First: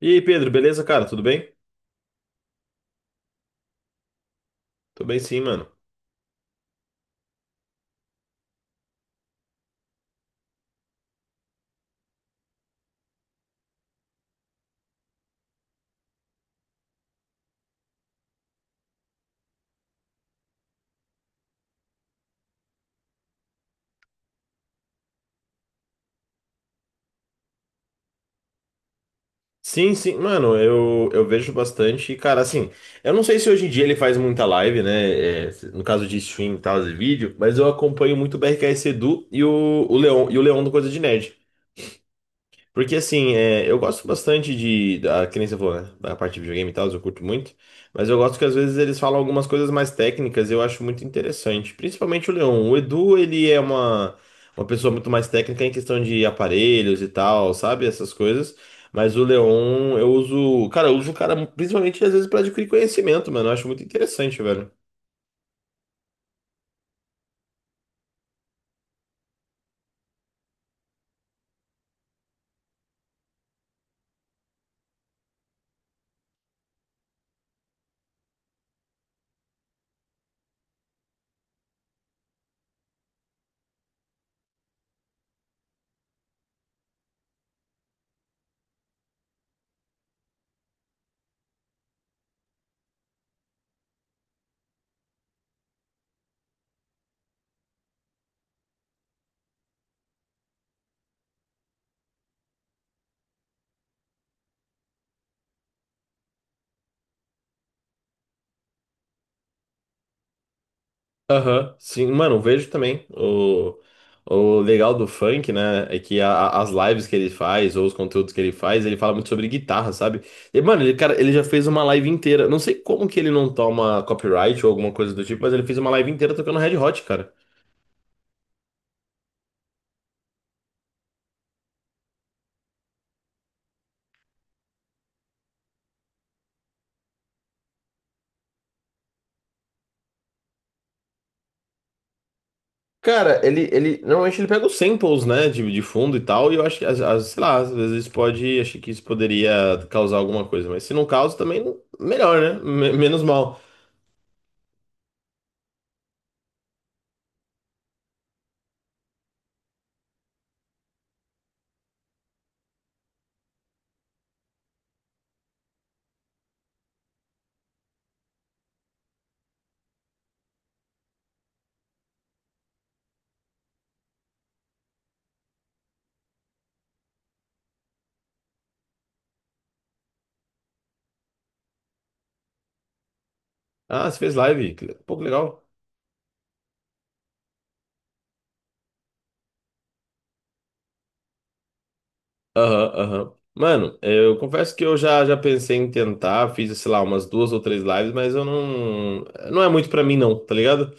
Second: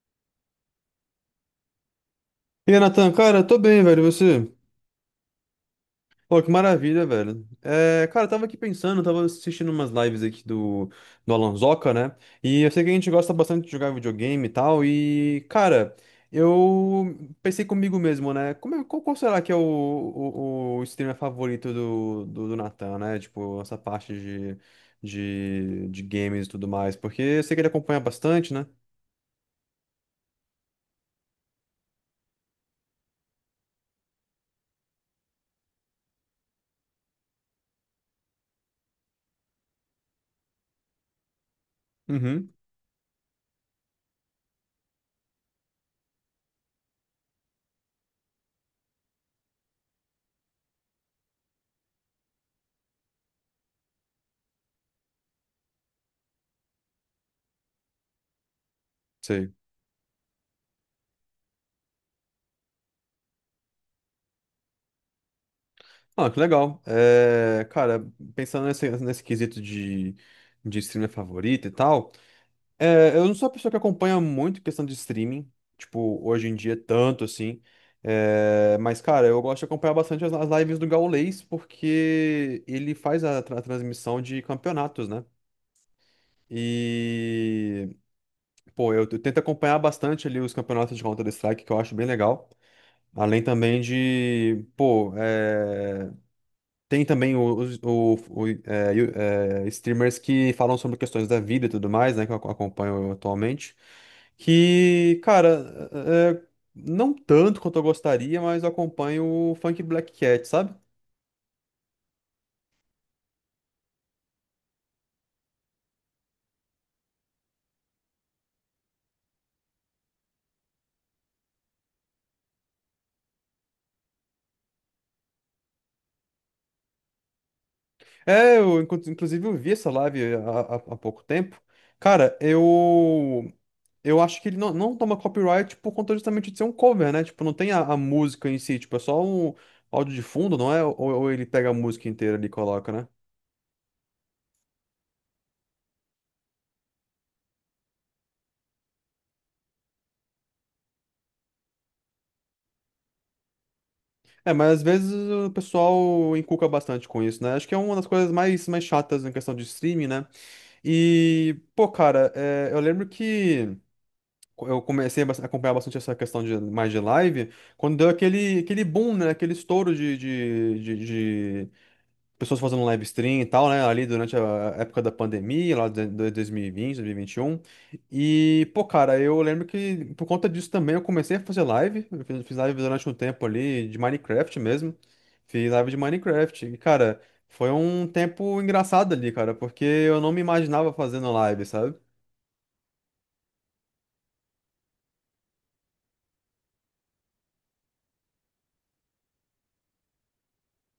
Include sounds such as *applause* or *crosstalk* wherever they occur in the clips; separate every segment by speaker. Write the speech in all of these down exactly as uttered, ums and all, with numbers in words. Speaker 1: E aí, Pedro, beleza, cara? Tudo bem?
Speaker 2: E aí, Nathan, cara, tô bem, velho, e você?
Speaker 1: Tô bem sim, mano.
Speaker 2: Pô, que maravilha, velho. É, cara, eu tava aqui pensando, eu tava assistindo umas lives aqui do, do Alanzoca, né? E eu sei que a gente gosta bastante de jogar videogame e tal, e, cara, eu pensei comigo mesmo, né? Como é- qual, qual será que é o, o, o streamer favorito do, do, do Nathan, né? Tipo, essa parte de, de, de games e tudo mais, porque eu sei que ele acompanha bastante, né?
Speaker 1: Sim, sim, mano, eu, eu vejo bastante. E, cara, assim, eu não sei se hoje em dia ele faz muita live, né? É, no caso de stream e tal, de vídeo, mas eu acompanho muito o B R K S Edu e o, o Leon, e o Leon do Coisa de Nerd.
Speaker 2: Uhum,
Speaker 1: Porque assim, é, eu gosto bastante de. Da, que nem você falou, né? Da parte de videogame e tal, eu curto muito. Mas eu gosto que às vezes eles falam algumas coisas mais técnicas e eu acho muito interessante. Principalmente o Leon. O Edu, ele é uma, uma pessoa muito mais técnica em questão de aparelhos e tal, sabe? Essas coisas. Mas o
Speaker 2: sei.
Speaker 1: Leon, eu uso. Cara, eu uso o cara principalmente às vezes pra adquirir conhecimento, mano. Eu acho muito interessante, velho.
Speaker 2: Ah, que legal. É, cara, pensando nesse, nesse quesito de, de streamer favorito e tal, é, eu não sou uma pessoa que acompanha muito questão de streaming, tipo, hoje em dia tanto assim. É, mas, cara, eu gosto de acompanhar bastante as, as lives do Gaulês, porque ele faz a, tra- transmissão de campeonatos, né? E, pô, eu, eu tento acompanhar bastante ali os campeonatos de Counter-Strike, que eu acho bem legal. Além também de, pô, é, tem também os, o, o- é, you- é, streamers que falam sobre questões da vida e tudo mais, né? Que eu ac- acompanho atualmente. Que, cara, é, é, não tanto quanto eu gostaria, mas eu acompanho o Funk Black Cat, sabe?
Speaker 1: Aham, sim, mano, vejo também. O, o legal do funk, né, é que a- a- as lives que ele faz, ou os conteúdos que ele faz, ele fala muito sobre guitarra, sabe? E, mano, ele, cara, ele já fez uma live inteira. Não sei como que ele não toma copyright ou alguma coisa do tipo, mas ele fez uma live inteira tocando Red Hot, cara.
Speaker 2: É, eu inclu- inclusive eu vi essa live há, há- há pouco tempo. Cara, eu. Eu acho que ele não, não toma copyright por conta justamente de ser um cover, né? Tipo, não tem a, a música em si, tipo, é só um áudio de fundo, não é? Ou, ou ele pega a música inteira ali e coloca, né?
Speaker 1: Cara, ele, ele normalmente ele pega os samples, né, de, de fundo e tal, e eu acho que, às, às- sei lá, às vezes pode, acho que isso poderia causar alguma coisa, mas se não causa, também melhor, né? Me- menos mal.
Speaker 2: É, mas às vezes o pessoal encuca bastante com isso, né? Acho que é uma das coisas mais, mais chatas em questão de streaming, né? E, pô, cara, é, eu lembro que eu comecei a bas- acompanhar bastante essa questão de mais de live, quando deu aquele, aquele boom, né? Aquele estouro de, de, de, pessoas fazendo live stream e tal, né? Ali durante a época da pandemia, lá de de dois mil e vinte, dois mil e vinte e um. E, vinte, dois mil e vinte e um. E, pô, cara, eu lembro que por conta disso também eu comecei a fazer live. Eu fiz fiz live durante um tempo ali de
Speaker 1: Ah, você fez
Speaker 2: Minecraft
Speaker 1: live, que-
Speaker 2: mesmo.
Speaker 1: pô, que legal.
Speaker 2: Fiz live de Minecraft. E, cara, foi um tempo engraçado ali, cara, porque eu não me imaginava fazendo live, sabe?
Speaker 1: Aham, aham. Mano, eu confesso que eu já, já pensei em tentar, fiz, sei lá, umas duas ou três lives, mas eu não. Não é muito pra mim, não, tá ligado?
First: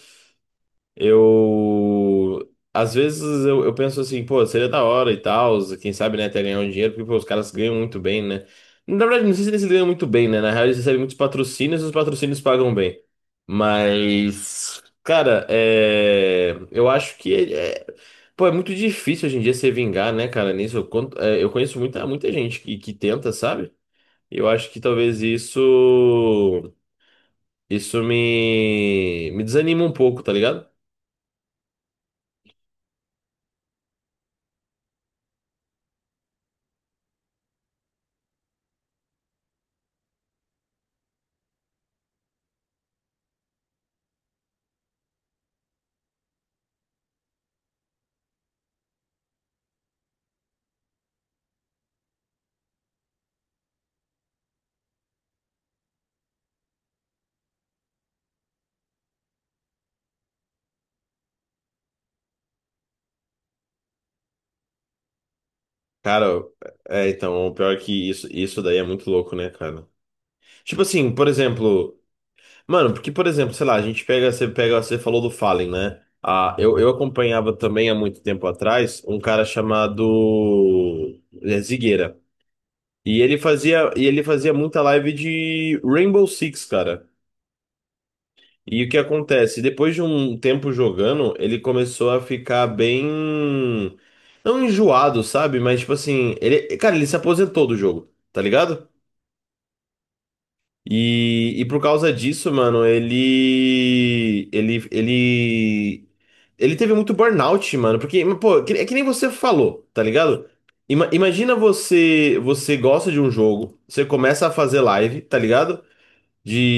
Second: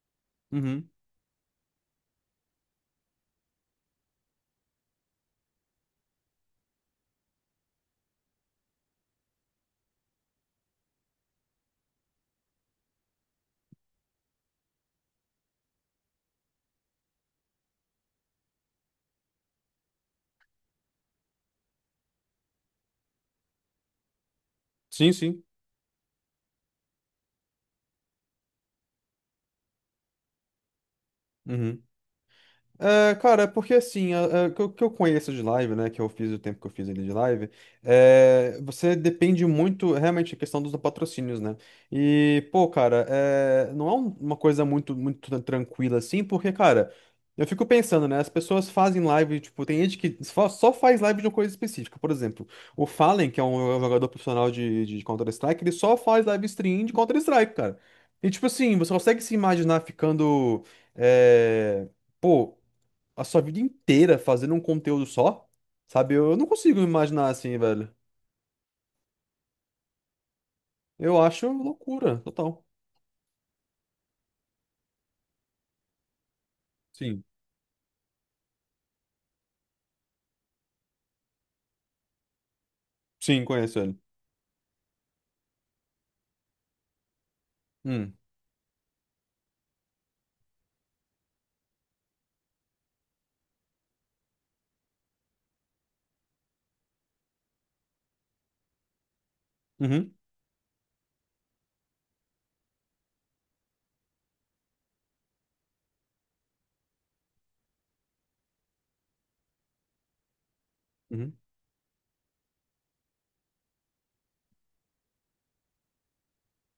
Speaker 2: Uhum.
Speaker 1: Eu. Às vezes eu, eu penso assim, pô, seria da hora e tal, quem sabe, né, até ganhar um dinheiro, porque pô, os caras ganham muito bem, né? Na verdade, não sei se eles ganham muito bem, né? Na real, eles recebem muitos patrocínios e os patrocínios pagam bem. Mas, cara, é eu acho que é é- pô, é muito difícil hoje em dia se vingar, né, cara? Nisso eu, conto- é, eu conheço muita, muita gente que, que tenta, sabe? Eu acho que
Speaker 2: Sim,
Speaker 1: talvez
Speaker 2: sim.
Speaker 1: isso. Isso me, me desanima um pouco, tá ligado?
Speaker 2: Uhum. É, cara, é porque assim, a- a- o que eu que eu conheço de live, né, que eu fiz o tempo que eu fiz ali de live, é, você depende muito, realmente, da questão dos patrocínios, né? E, pô, cara, é, não é um- uma coisa muito, muito tran- tranquila assim, porque, cara, eu fico pensando, né, as pessoas fazem live, tipo, tem gente que só, só faz live de uma coisa específica, por exemplo, o Fallen, que é um é um jogador profissional de, de Counter-Strike, ele só faz live stream de Counter-Strike, cara. E, tipo assim, você consegue se imaginar ficando, é, pô, a sua vida inteira fazendo um conteúdo só, sabe?
Speaker 1: Cara,
Speaker 2: Eu, eu não consigo me
Speaker 1: é,
Speaker 2: imaginar
Speaker 1: então, o
Speaker 2: assim,
Speaker 1: pior é
Speaker 2: velho.
Speaker 1: que isso, isso daí é muito louco, né, cara? Tipo assim,
Speaker 2: Eu
Speaker 1: por
Speaker 2: acho
Speaker 1: exemplo,
Speaker 2: loucura, total.
Speaker 1: mano, porque, por exemplo, sei lá, a gente pega, você pega, você falou do Fallen, né? Ah, eu, eu
Speaker 2: Sim.
Speaker 1: acompanhava também há muito tempo atrás um cara chamado é, Zigueira. E ele
Speaker 2: Sim, conheço
Speaker 1: fazia,
Speaker 2: ele.
Speaker 1: e ele fazia muita live de Rainbow Six, cara.
Speaker 2: Hum.
Speaker 1: E o que acontece? Depois de um tempo jogando, ele começou a ficar bem. Não enjoado, sabe? Mas tipo assim, ele. Cara, ele se aposentou do jogo, tá ligado?
Speaker 2: Uhum.
Speaker 1: E, e por causa disso, mano, ele. Ele. Ele. Ele teve muito burnout, mano. Porque, pô, que- é que nem você falou, tá ligado? Ima-
Speaker 2: Uhum.
Speaker 1: imagina você. Você gosta de um jogo, você começa a fazer live, tá ligado?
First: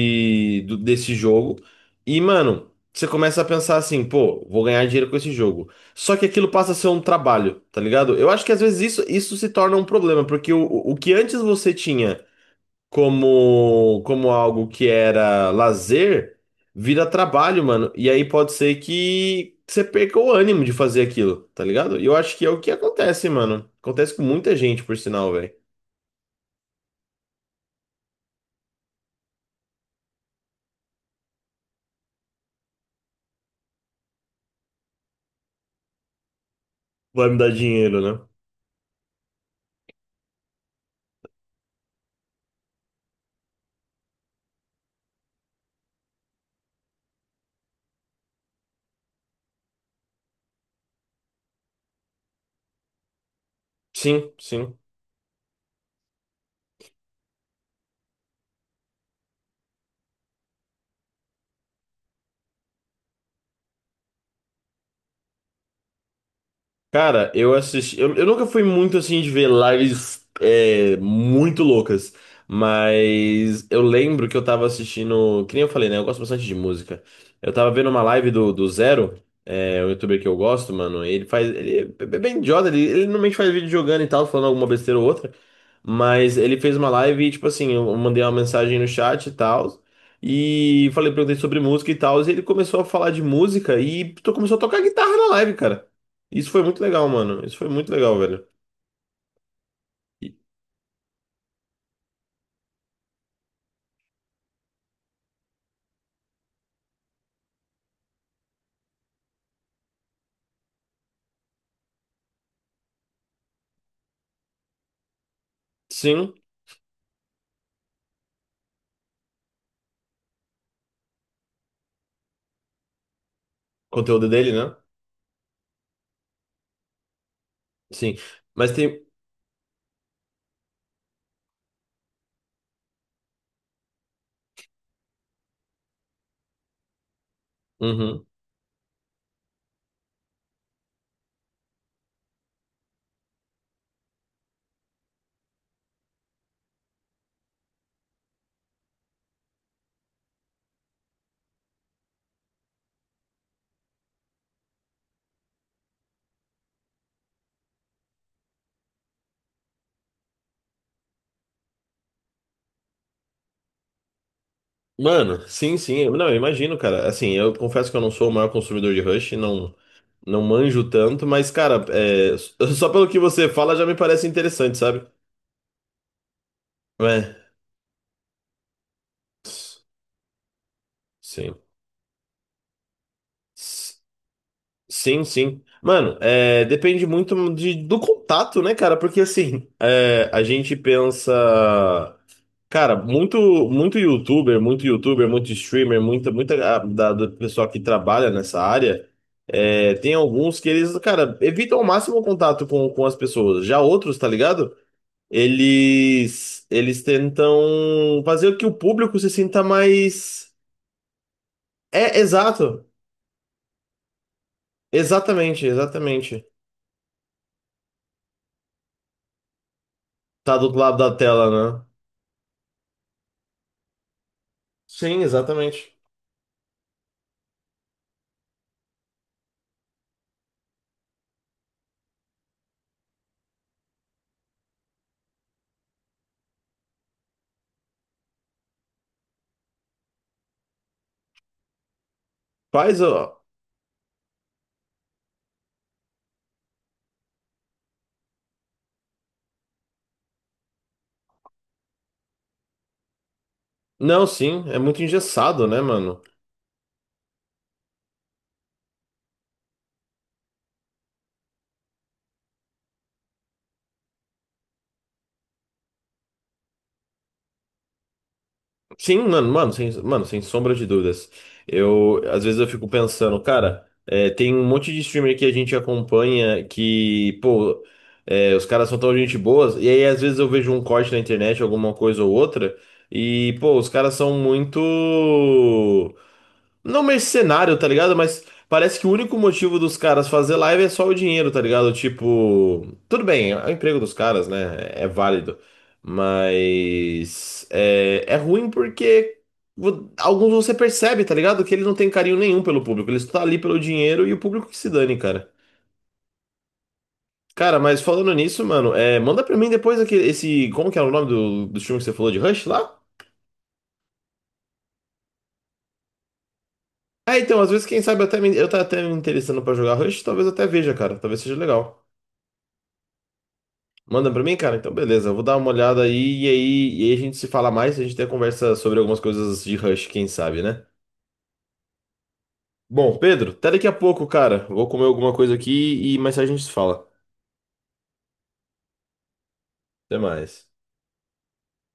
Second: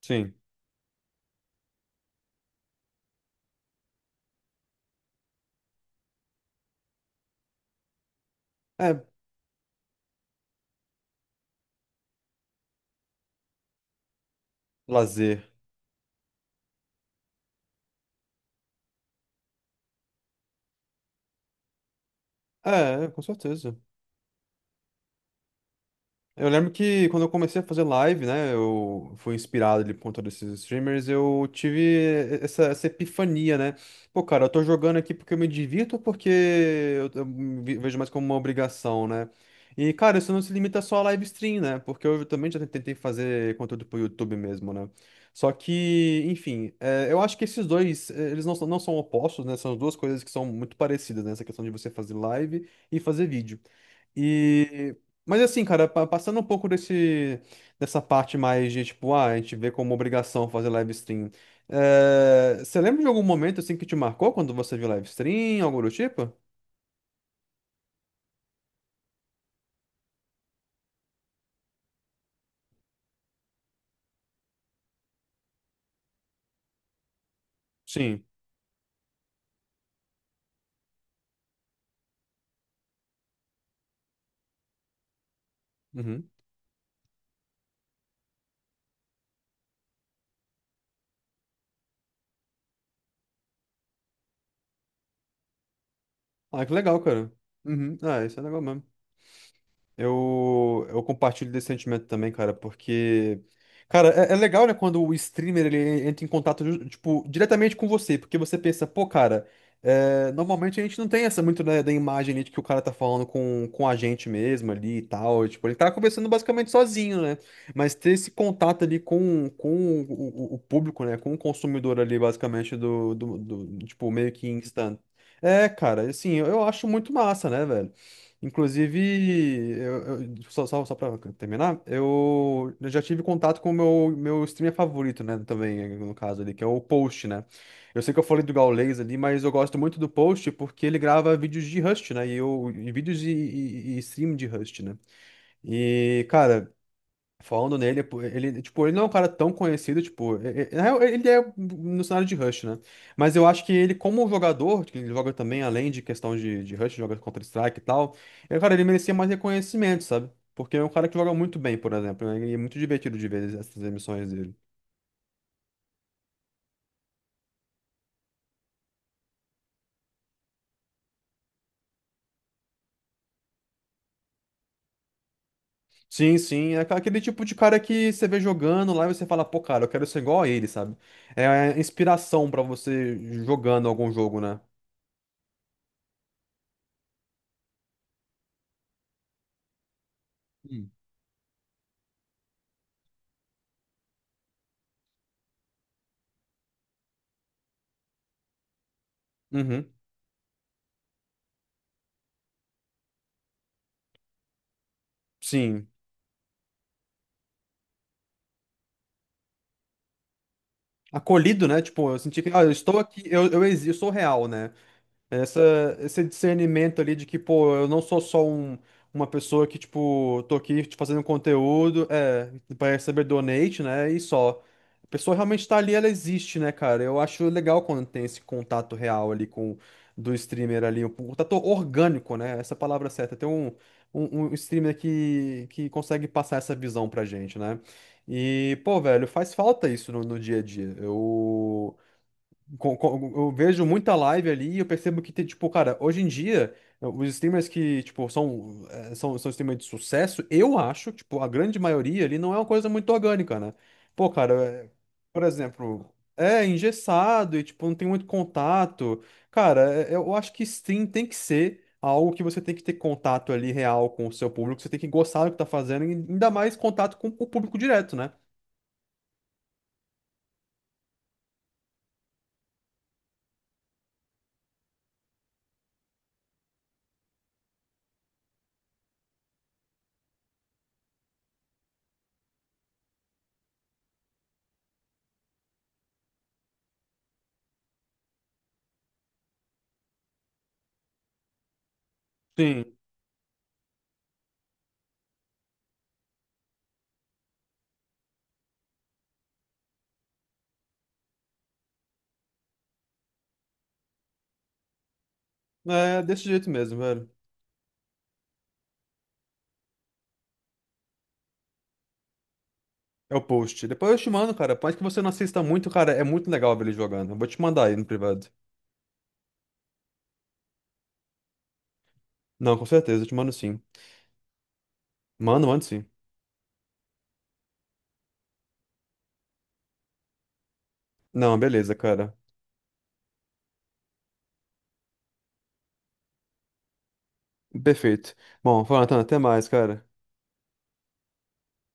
Speaker 2: Sim.
Speaker 1: do- Desse jogo. E, mano, você começa a pensar assim, pô, vou ganhar dinheiro com esse jogo. Só que aquilo passa a ser um trabalho, tá ligado? Eu acho que às vezes
Speaker 2: É,
Speaker 1: isso, isso se torna um problema, porque o, o que antes você tinha como, como algo que
Speaker 2: lazer.
Speaker 1: era lazer, vira trabalho, mano. E aí pode ser que você perca o ânimo de fazer aquilo, tá ligado? E eu acho que é o que
Speaker 2: É, é, com
Speaker 1: acontece, mano.
Speaker 2: certeza.
Speaker 1: Acontece com muita gente, por sinal, velho.
Speaker 2: Eu lembro que quando eu comecei a fazer live, né, eu fui inspirado ali por conta desses streamers, eu tive essa, essa epifania, né? Pô, cara, eu tô jogando aqui porque eu me divirto ou porque eu, eu
Speaker 1: Vai me dar
Speaker 2: me vi- vejo
Speaker 1: dinheiro,
Speaker 2: mais
Speaker 1: né?
Speaker 2: como uma obrigação, né? E, cara, isso não se limita só a live stream, né? Porque eu também já tentei fazer conteúdo pro YouTube mesmo, né? Só que, enfim, é, eu acho que esses dois, é, eles não, são- não são opostos, né? São duas coisas que são muito parecidas, né? Essa questão de você fazer live e fazer vídeo.
Speaker 1: Sim, sim.
Speaker 2: E mas assim, cara, pa- passando um pouco desse, dessa parte mais de, tipo, ah, a gente vê como obrigação fazer live stream. Eh, você lembra de algum momento, assim, que te marcou quando você viu live stream, algo do tipo?
Speaker 1: Cara, eu assisti. Eu, eu nunca fui muito assim de ver lives é, muito loucas, mas eu lembro que eu tava assistindo. Que nem eu falei, né? Eu gosto bastante de música. Eu tava vendo uma
Speaker 2: Sim.
Speaker 1: live do, do Zero, é, um youtuber que eu gosto, mano. Ele faz. Ele é bem idiota, ele, ele normalmente faz vídeo jogando e tal, falando alguma besteira ou outra.
Speaker 2: Uhum.
Speaker 1: Mas ele fez uma live e, tipo assim, eu mandei uma mensagem no chat e tal. E falei, perguntei sobre música e tal. E ele começou a falar de música e to- começou a tocar guitarra na live, cara. Isso foi
Speaker 2: Ah, que
Speaker 1: muito
Speaker 2: legal,
Speaker 1: legal,
Speaker 2: cara.
Speaker 1: mano. Isso foi muito
Speaker 2: Uhum.
Speaker 1: legal,
Speaker 2: Ah, isso é
Speaker 1: velho.
Speaker 2: legal mesmo.
Speaker 1: E-
Speaker 2: Eu, eu compartilho desse sentimento também, cara, porque. Cara, é, é legal, né, quando o streamer ele entra em contato, ju- tipo, diretamente com você, porque você pensa, pô, cara, é, normalmente a gente não tem essa muito da, da imagem ali de que o cara tá falando com, com a gente mesmo ali e tal. Tipo, ele tá conversando
Speaker 1: Sim,
Speaker 2: basicamente sozinho, né? Mas ter esse contato ali com, com o, o- o público, né, com o consumidor ali, basicamente, do, do, do- tipo,
Speaker 1: conteúdo
Speaker 2: meio que
Speaker 1: dele, né?
Speaker 2: instant. É, cara, assim, eu eu acho muito massa, né, velho?
Speaker 1: Sim. Mas
Speaker 2: Inclusive,
Speaker 1: tem.
Speaker 2: eu, eu- só, só, só pra terminar, eu já tive contato com o meu, meu streamer favorito, né? Também, no caso ali, que é o Post, né? Eu sei que eu
Speaker 1: Uhum.
Speaker 2: falei do Gaules ali, mas eu gosto muito do Post porque ele grava vídeos de Rust, né? E, eu, e vídeos e, e, e stream de Rust, né? E, cara, falando nele, pô, ele, tipo, ele não é um cara tão conhecido, tipo, e- e- na real, ele é no cenário de Rush, né? Mas eu acho que ele, como jogador, que ele joga também, além de questão de, de Rush, joga Counter-Strike e tal, eu, cara, ele merecia mais reconhecimento, sabe? Porque é um cara que joga muito bem, por exemplo, né? E é muito divertido de ver essas emissões dele.
Speaker 1: Mano, sim, sim. Eu- Não, eu imagino, cara. Assim, eu confesso que eu não sou o maior consumidor de Rush, não, não manjo tanto, mas, cara, é s- *laughs* só pelo que você fala já me parece interessante, sabe?
Speaker 2: Sim, sim, é aquele
Speaker 1: É.
Speaker 2: tipo de cara que você vê jogando lá e você fala, pô,
Speaker 1: S-
Speaker 2: cara, eu quero ser igual a ele, sabe? É
Speaker 1: Sim.
Speaker 2: a inspiração pra você jogando
Speaker 1: S-
Speaker 2: algum jogo, né?
Speaker 1: Sim, sim. Mano, é, depende muito de- do contato, né, cara? Porque assim, é, a gente
Speaker 2: Hum.
Speaker 1: pensa. Cara, muito, muito YouTuber, muito YouTuber, muito streamer, muita, muita ah, da, do pessoal que trabalha nessa área, é,
Speaker 2: Uhum,
Speaker 1: tem alguns que eles, cara, evitam ao máximo o contato com, com as pessoas. Já outros, tá ligado?
Speaker 2: sim.
Speaker 1: Eles, eles tentam fazer com que o público se sinta mais.
Speaker 2: Acolhido, né? Tipo,
Speaker 1: É,
Speaker 2: eu senti que, ah, eu
Speaker 1: exato.
Speaker 2: estou aqui, eu, eu, exi- eu sou real, né? Essa,
Speaker 1: Exatamente,
Speaker 2: esse
Speaker 1: exatamente.
Speaker 2: discernimento ali de que, pô, eu não sou só um, uma pessoa que, tipo, tô
Speaker 1: Tá do outro
Speaker 2: aqui te
Speaker 1: lado da
Speaker 2: fazendo
Speaker 1: tela, né?
Speaker 2: conteúdo, é, pra receber donate, né, e só. A
Speaker 1: Sim,
Speaker 2: pessoa realmente tá ali,
Speaker 1: exatamente.
Speaker 2: ela existe, né, cara? Eu acho legal quando tem esse contato real ali com do streamer ali, um contato orgânico, né? Essa é a palavra certa. Tem um, um, um streamer que, que consegue passar essa visão pra gente, né? E, pô, velho, faz falta isso no, no dia a dia. Eu co-
Speaker 1: Faz,
Speaker 2: co-
Speaker 1: ó.
Speaker 2: Eu vejo muita live ali e eu percebo que tem, tipo, cara, hoje em dia, os streamers que, tipo, são, eh, são, são streamers de sucesso, eu acho, tipo, a grande maioria ali não é uma coisa muito orgânica, né?
Speaker 1: Não,
Speaker 2: Pô, cara,
Speaker 1: sim, é
Speaker 2: eh,
Speaker 1: muito
Speaker 2: por
Speaker 1: engessado, né,
Speaker 2: exemplo,
Speaker 1: mano?
Speaker 2: é engessado e, tipo, não tem muito contato. Cara, eh, eu acho que stream tem que ser algo que você tem que ter contato ali real com o seu público, você tem que gostar do que tá fazendo, e ainda mais contato com o público direto, né?
Speaker 1: Sim, mano, mano, sem, mano, sem sombra de dúvidas. Eu, às vezes eu fico pensando, cara, é, tem um monte de streamer que a gente acompanha que, pô, é, os caras são tão gente boas, e aí às vezes eu vejo um corte na internet, alguma coisa ou outra, e, pô, os caras são muito. Não mercenário, tá ligado? Mas parece que o único motivo dos caras fazer live é só o dinheiro, tá ligado?
Speaker 2: Sim,
Speaker 1: Tipo, tudo bem, é o emprego dos caras, né? É válido. Mas é, é ruim porque vo- alguns você percebe, tá ligado? Que eles não têm carinho nenhum pelo público. Eles estão ali pelo dinheiro e o público que se dane, cara.
Speaker 2: é desse jeito mesmo, velho.
Speaker 1: Cara, mas falando nisso, mano, é, manda pra mim depois aquele, esse. Como que é o nome do, do filme que você falou de Rush lá?
Speaker 2: É o post. Depois eu te mando, cara. Por mais que você não assista muito, cara, é muito legal ver ele jogando. Eu
Speaker 1: Ah,
Speaker 2: vou
Speaker 1: então,
Speaker 2: te
Speaker 1: às vezes,
Speaker 2: mandar aí
Speaker 1: quem
Speaker 2: no
Speaker 1: sabe, até
Speaker 2: privado.
Speaker 1: me, eu tá até me interessando pra jogar Rush, talvez eu até veja, cara. Talvez seja legal.
Speaker 2: Não, com certeza, eu te mando sim.
Speaker 1: Manda pra mim, cara? Então, beleza. Eu vou dar
Speaker 2: Mando,
Speaker 1: uma
Speaker 2: mando
Speaker 1: olhada
Speaker 2: sim.
Speaker 1: aí e aí, e aí a gente se fala mais. A gente tem conversa sobre algumas coisas de Rush, quem sabe, né?
Speaker 2: Não, beleza, cara.
Speaker 1: Bom, Pedro, até daqui a pouco, cara. Vou comer alguma coisa aqui e mais tarde a gente se fala.
Speaker 2: Perfeito. Bom, Jonathan, até mais, cara.
Speaker 1: Até mais.